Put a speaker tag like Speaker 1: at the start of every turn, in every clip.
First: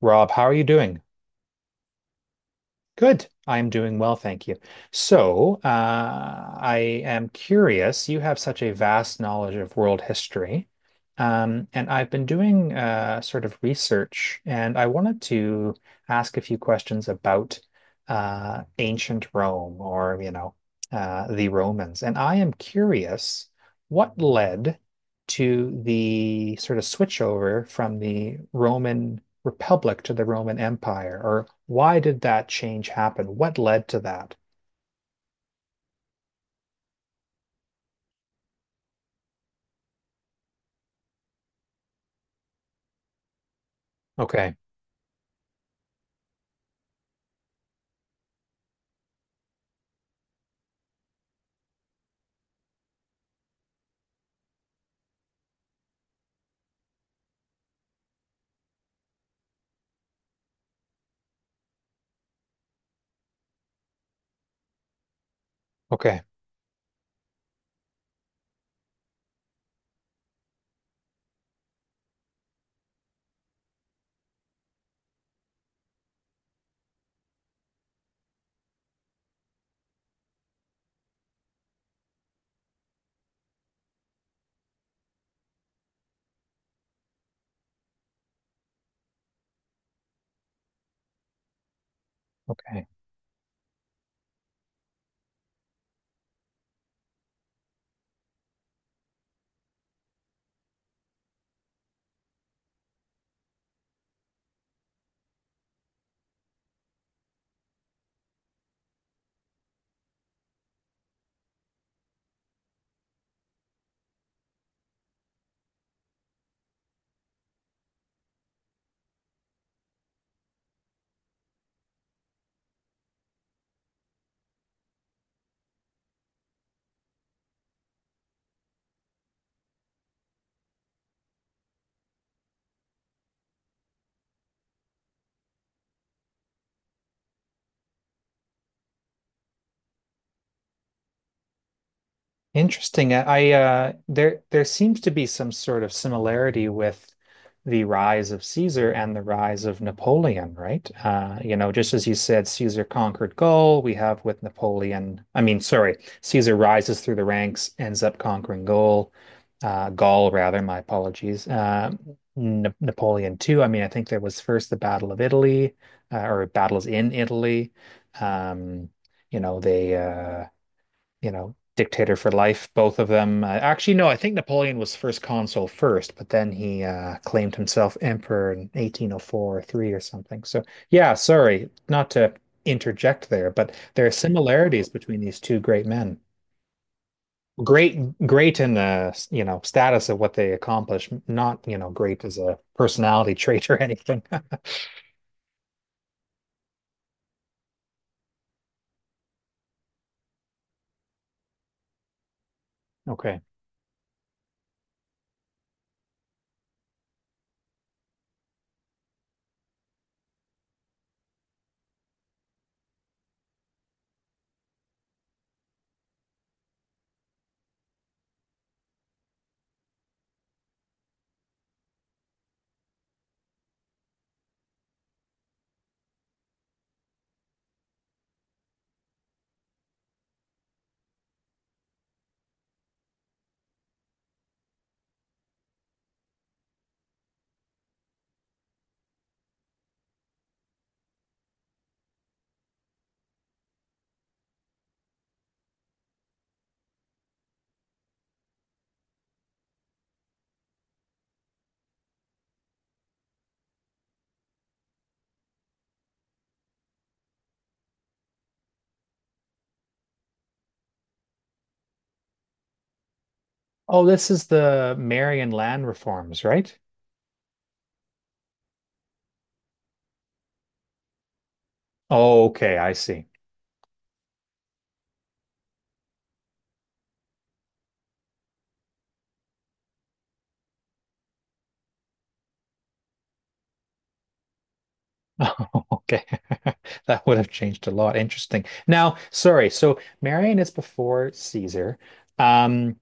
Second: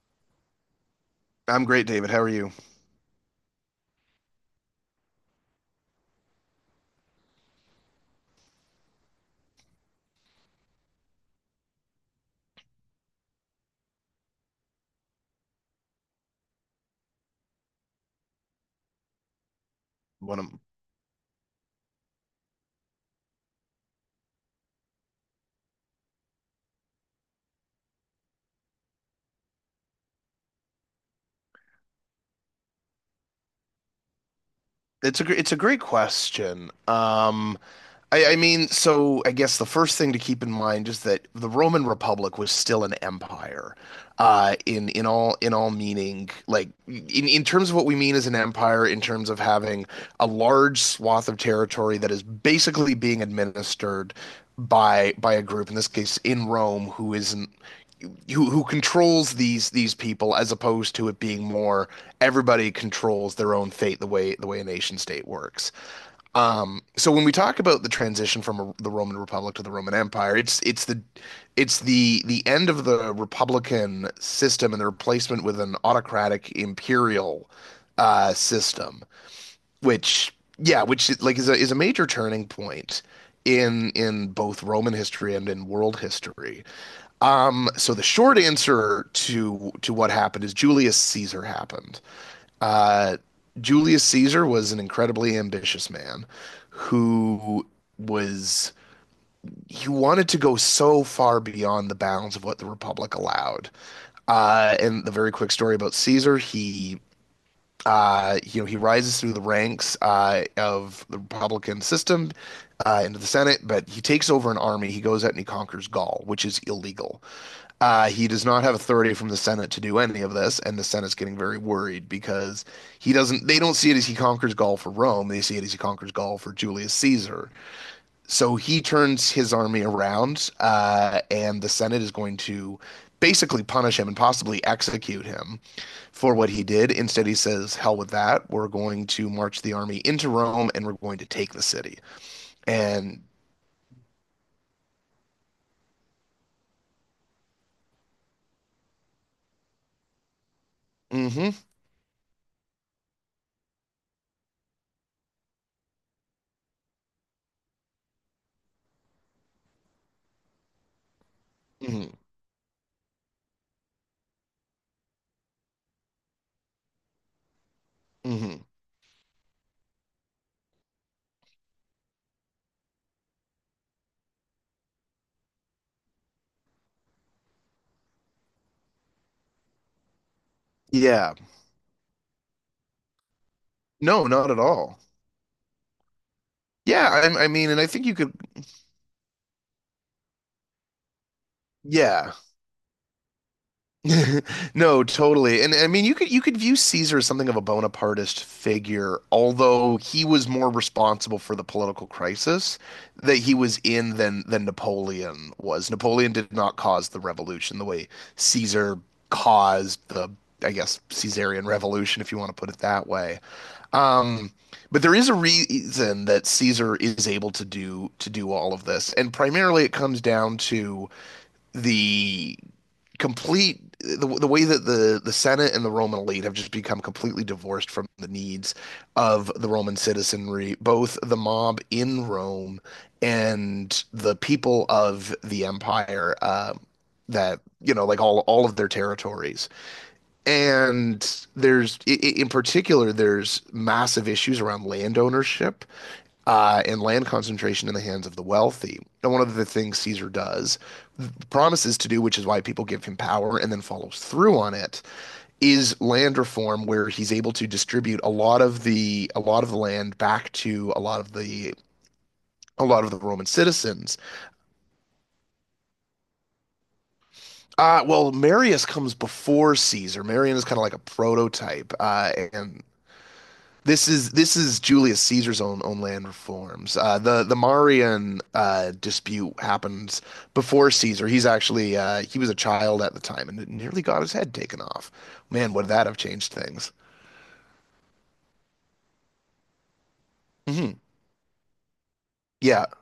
Speaker 1: Rob, how are you doing?
Speaker 2: I'm great, David. How are you?
Speaker 1: Good. I'm doing well, thank you. So I am curious. You have such a vast knowledge of world history. And I've been doing sort of research, and I wanted to ask a few questions about ancient Rome or, you
Speaker 2: One of,
Speaker 1: know, the Romans. And I am curious what led to the sort of switchover from the Roman republic to the Roman Empire? Or why did that change happen? What led to that?
Speaker 2: it's a great question. I mean, so I guess the first thing to keep in mind is that the Roman Republic was still an empire,
Speaker 1: Okay.
Speaker 2: in all meaning, like in terms of what we mean as an empire, in terms of having a large swath of territory that is basically being administered by a group, in this case in Rome, who isn't who controls these people as opposed to it being more everybody controls their own fate the way a nation state works.
Speaker 1: Okay.
Speaker 2: So when we talk about the transition from a, the Roman Republic to the Roman Empire, it's the end of the republican system and the replacement with an autocratic imperial system, which yeah, like is a major turning point in both Roman history and in world history. So the short answer to what happened is Julius Caesar happened.
Speaker 1: Okay.
Speaker 2: Uh, Julius Caesar was an incredibly ambitious man who was, he wanted to go so far beyond the bounds of what the Republic allowed. And the very quick story about Caesar, he you know, he rises through the ranks of the Republican system into the Senate, but he takes over an army. He goes out and he conquers Gaul, which is illegal. He does not have authority from the Senate to do any of this, and the Senate's getting very worried because he doesn't. They don't see it as he conquers Gaul for Rome. They see it as he conquers Gaul for Julius Caesar. So he turns his army around, and the Senate is going to basically punish him and possibly execute him for what he did. Instead, he says, "Hell with that. We're going to march the army into Rome and we're going to take the city."
Speaker 1: Interesting.
Speaker 2: And
Speaker 1: I, there seems to be some sort of similarity with the rise of Caesar and the rise of Napoleon, right?
Speaker 2: hmm
Speaker 1: You know, just as you said, Caesar conquered Gaul. We have with Napoleon. I mean, sorry, Caesar rises through the ranks, ends up conquering Gaul, Gaul rather. My apologies.
Speaker 2: hmm
Speaker 1: N Napoleon too. I mean, I think there was first the Battle of Italy, or battles in Italy.
Speaker 2: hmm
Speaker 1: Um, you know, they. You know, dictator for life. Both of them. Actually, no, I think Napoleon was first consul first, but then he claimed himself emperor in 1804 or three or something. So yeah,
Speaker 2: yeah,
Speaker 1: sorry, not to interject there, but there are
Speaker 2: no, not at
Speaker 1: similarities
Speaker 2: all.
Speaker 1: between these two great men.
Speaker 2: Yeah, I mean, and I
Speaker 1: Great,
Speaker 2: think you could,
Speaker 1: great in the, you know, status of what they accomplish, not, you know, great
Speaker 2: yeah.
Speaker 1: as a personality trait or anything.
Speaker 2: No, totally. And I mean, you could view Caesar as something of a Bonapartist figure, although he was more responsible for the political crisis that
Speaker 1: Okay.
Speaker 2: he was in than Napoleon was. Napoleon did not cause the revolution the way Caesar caused the, I guess, Caesarian revolution, if you want to put it that way. Um, but there is a reason that Caesar is able to do all of this, and primarily it comes down to the the way that the Senate and the Roman elite have just become completely divorced from the needs of the Roman citizenry, both the mob in Rome and the people of the empire that you know like all of their territories. And there's in particular there's massive issues around land ownership and land concentration in the hands of the wealthy. And one of the things Caesar does, promises to do, which is why people give him power and then follows through on it, is land reform, where he's able to distribute a lot of the land back to a lot of the Roman
Speaker 1: Oh,
Speaker 2: citizens.
Speaker 1: this is the Marian land reforms, right?
Speaker 2: Well, Marius comes before Caesar. Marius is kind of like a prototype, uh,
Speaker 1: Oh, okay,
Speaker 2: and
Speaker 1: I see.
Speaker 2: this is this is Julius Caesar's own land reforms. The Marian dispute happens before Caesar. He's actually he was a child at the time and it nearly got his head taken off. Man, would that have
Speaker 1: Okay.
Speaker 2: changed things?
Speaker 1: That would have changed a lot. Interesting. Now, sorry. So Marian is
Speaker 2: hmm
Speaker 1: before Caesar.
Speaker 2: Yeah,
Speaker 1: Um,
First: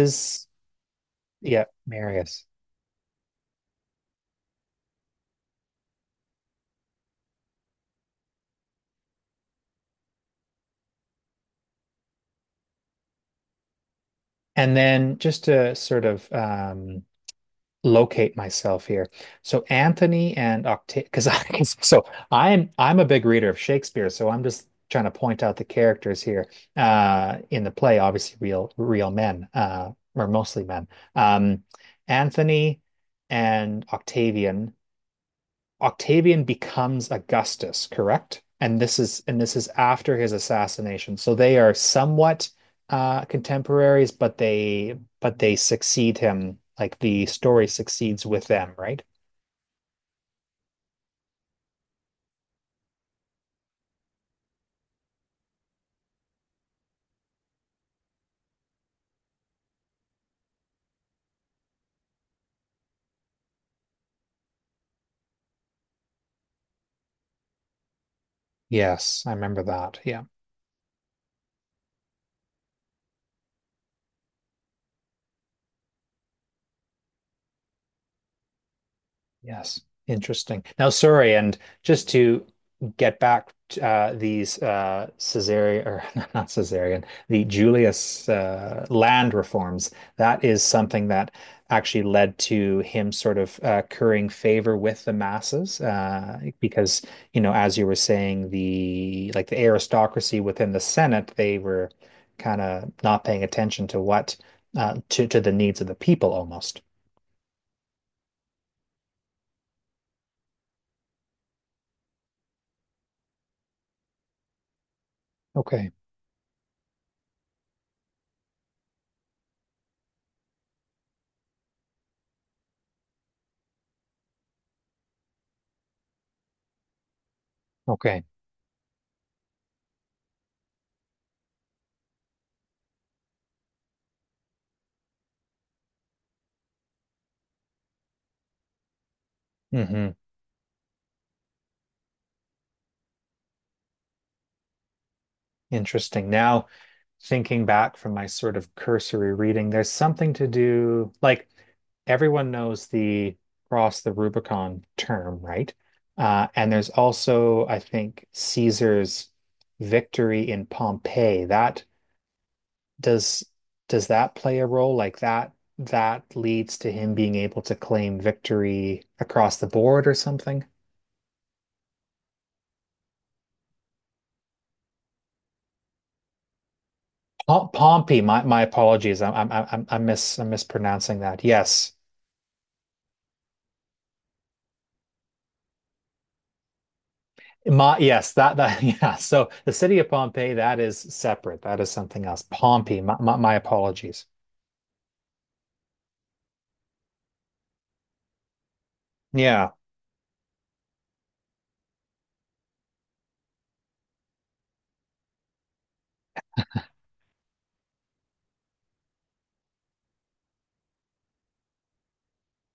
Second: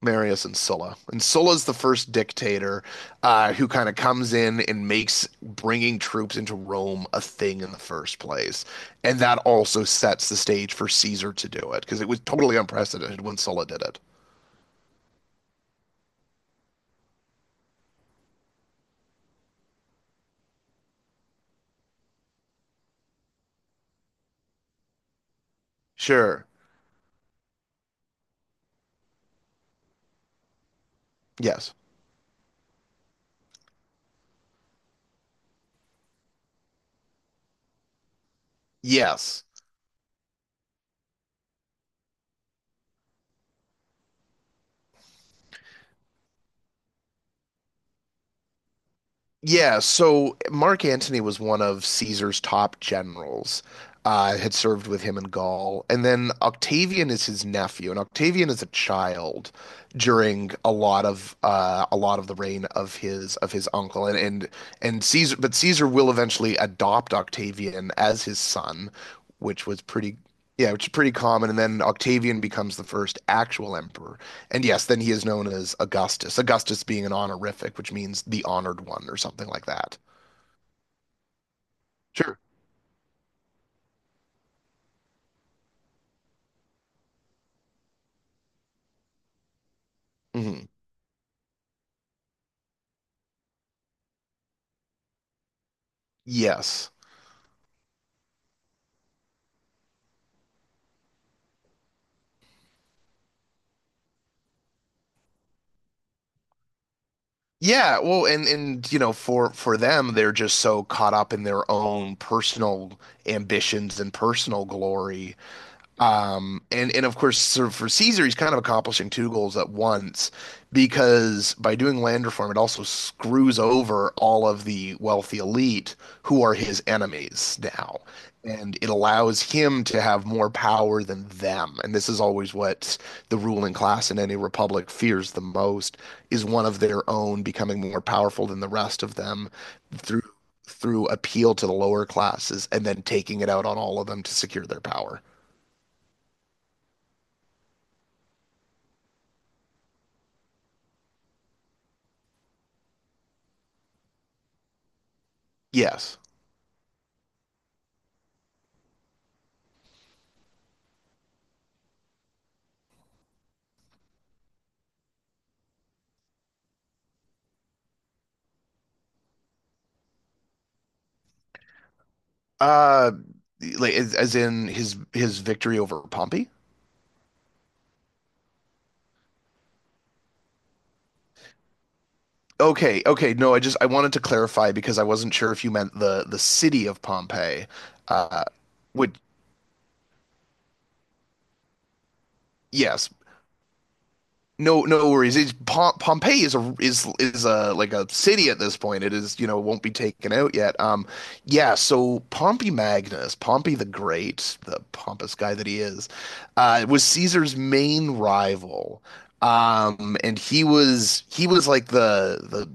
Speaker 2: Marius and Sulla. And Sulla's
Speaker 1: Yeah,
Speaker 2: the first
Speaker 1: Marius.
Speaker 2: dictator who kind of comes in and makes bringing troops into Rome a thing in the first place. And that also sets the stage for Caesar to do it because it was totally unprecedented when Sulla did it.
Speaker 1: And then just to sort of locate myself here. So Anthony and Octave, because I so I'm a big reader of Shakespeare, so I'm just trying to point out the characters here
Speaker 2: Sure.
Speaker 1: in the play. Obviously, real men or mostly men. Um,
Speaker 2: Yes.
Speaker 1: Anthony and Octavian. Octavian becomes Augustus, correct? And this is and
Speaker 2: Yes.
Speaker 1: this is after his assassination. So they are somewhat contemporaries, but they succeed him. Like the story succeeds with them, right?
Speaker 2: Yeah, so Mark Antony was one of Caesar's top generals, had served with him in Gaul. And then Octavian is his nephew, and Octavian is a child during a lot of the reign of his uncle. And Caesar but Caesar will eventually adopt Octavian as his son,
Speaker 1: Yes, I remember
Speaker 2: which was
Speaker 1: that.
Speaker 2: pretty
Speaker 1: Yeah.
Speaker 2: yeah, which is pretty common. And then Octavian becomes the first actual emperor. And yes, then he is known as Augustus. Augustus being an honorific, which means the honored one or something like
Speaker 1: Yes,
Speaker 2: that.
Speaker 1: interesting. Now, sorry, and just
Speaker 2: Sure.
Speaker 1: to get back to these Caesarian or not Caesarian, the Julius land reforms. That is
Speaker 2: Hmm.
Speaker 1: something that actually led to him sort of currying favor with the masses,
Speaker 2: Yes.
Speaker 1: because you know, as you were saying, the aristocracy within the Senate, they were kind of not paying attention to what to the needs of the people almost.
Speaker 2: Yeah, well, and you know, for them, they're just so caught up in their own personal ambitions and personal glory.
Speaker 1: Okay.
Speaker 2: And of course, sort of for Caesar, he's kind of accomplishing two goals at once because by doing land reform, it also screws over all of the wealthy elite who are his enemies now,
Speaker 1: Okay.
Speaker 2: and it allows him to have more power than them. And this is always what the ruling class in any republic fears the most is one of their own becoming more powerful than the rest of them
Speaker 1: hmm
Speaker 2: through through appeal to the lower classes and then taking it out on all of them to secure their power.
Speaker 1: Interesting. Now, thinking back from my sort of cursory reading, there's something to do, like everyone knows the cross the Rubicon term, right?
Speaker 2: Yes.
Speaker 1: And there's also, I think, Caesar's victory in Pompeii. That does does that play a role? Like that leads to him being able to claim victory across the board or something?
Speaker 2: Uh, like as in his victory over Pompey?
Speaker 1: Pompey, my apologies. I'm mispronouncing that. Yes.
Speaker 2: Okay, okay. No, I just I wanted to clarify because I wasn't sure if you meant the city of Pompeii.
Speaker 1: Yes,
Speaker 2: Uh,
Speaker 1: that that yeah.
Speaker 2: would
Speaker 1: So the city of Pompeii, that is separate. That is something else. Pompey.
Speaker 2: yes,
Speaker 1: My apologies.
Speaker 2: No, no worries. It's Pompeii is a is is a like a city at this point. It is, you know,
Speaker 1: Yeah.
Speaker 2: won't be taken out yet. Yeah. So Pompey Magnus, Pompey the Great, the pompous guy that he is, was Caesar's main rival. And he was like the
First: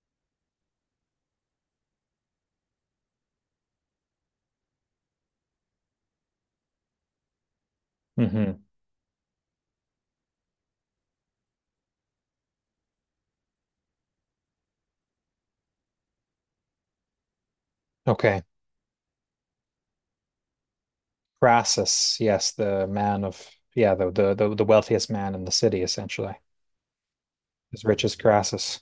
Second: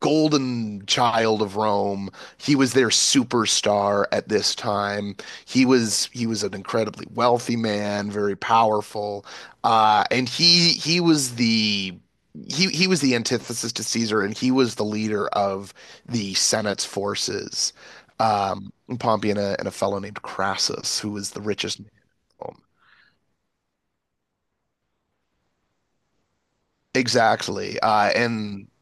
Speaker 2: golden child of Rome. He was their superstar at this time. He was an incredibly wealthy man, very
Speaker 1: hmm
Speaker 2: powerful. And he was the antithesis to Caesar, and he was the leader of the Senate's forces.
Speaker 1: Okay.
Speaker 2: Um, Pompey and a fellow named Crassus, who was the richest man
Speaker 1: Crassus.
Speaker 2: in
Speaker 1: Yes,
Speaker 2: Rome.
Speaker 1: the man of Yeah, the wealthiest man in the city, essentially,
Speaker 2: Exactly.
Speaker 1: as rich as Crassus.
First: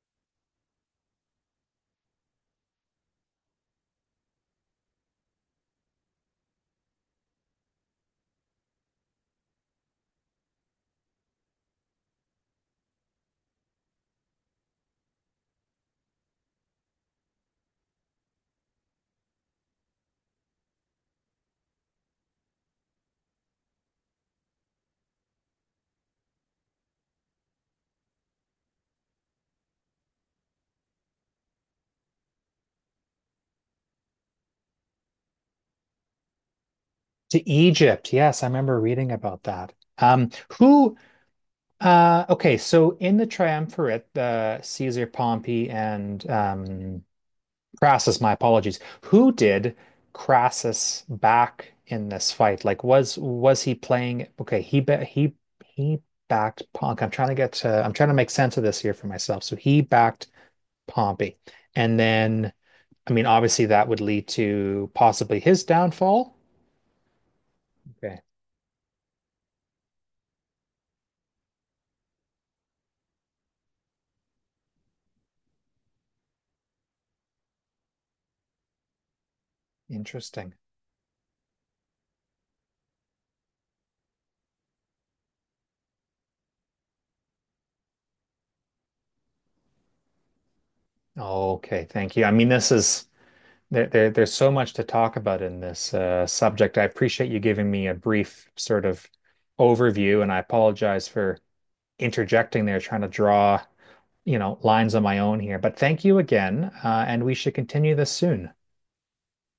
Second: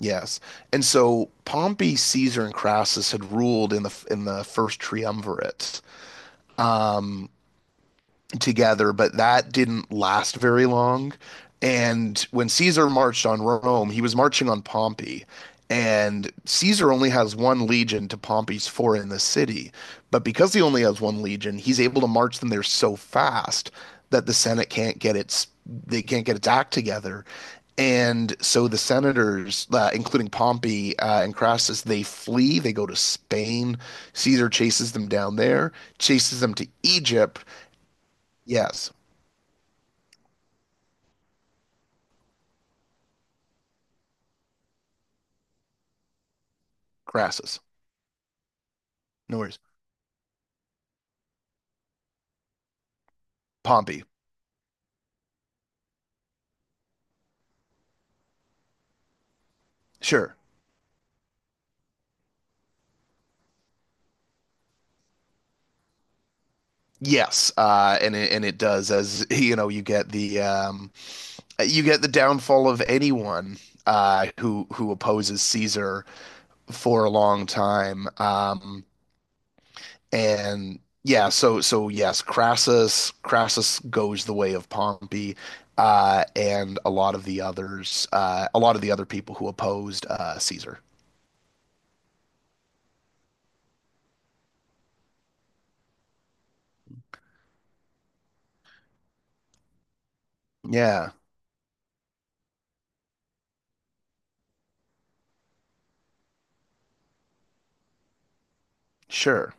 Speaker 2: yes, and so Pompey, Caesar, and Crassus had ruled in the first triumvirate together, but that didn't last very long. And when Caesar marched on Rome, he was marching on Pompey. And Caesar only has one legion to Pompey's four in the city. But because he only has one legion, he's able to march them there so fast that they can't get its act together. And so the senators, including Pompey and Crassus, they flee. They go to Spain. Caesar chases them down there, chases them to Egypt.
Speaker 1: To Egypt. Yes, I remember
Speaker 2: Yes.
Speaker 1: reading about that. Um, who? Okay. So in the triumvirate, Caesar, Pompey, and
Speaker 2: Crassus.
Speaker 1: Crassus, my apologies. Who
Speaker 2: No worries.
Speaker 1: did Crassus back in this fight? Was he
Speaker 2: Pompey.
Speaker 1: playing? Okay, he backed Pompey. I'm trying to get to, I'm trying to make sense of this here for myself. So he backed
Speaker 2: Sure.
Speaker 1: Pompey, and then I mean, obviously that would lead to possibly his downfall.
Speaker 2: Yes, and
Speaker 1: Okay,
Speaker 2: it does as you know you get the downfall of anyone who opposes Caesar for a long time, um,
Speaker 1: interesting.
Speaker 2: and yeah, so so yes, Crassus goes the way of Pompey, and a lot of the others, a lot of the other people who opposed Caesar.
Speaker 1: Okay, thank you. I mean, this is there's so much to talk about in this subject. I appreciate you giving me a brief sort of overview, and I apologize
Speaker 2: Yeah,
Speaker 1: for interjecting there, trying to draw, you know, lines on my own here. But thank you again, and we should continue this soon.
Speaker 2: sure.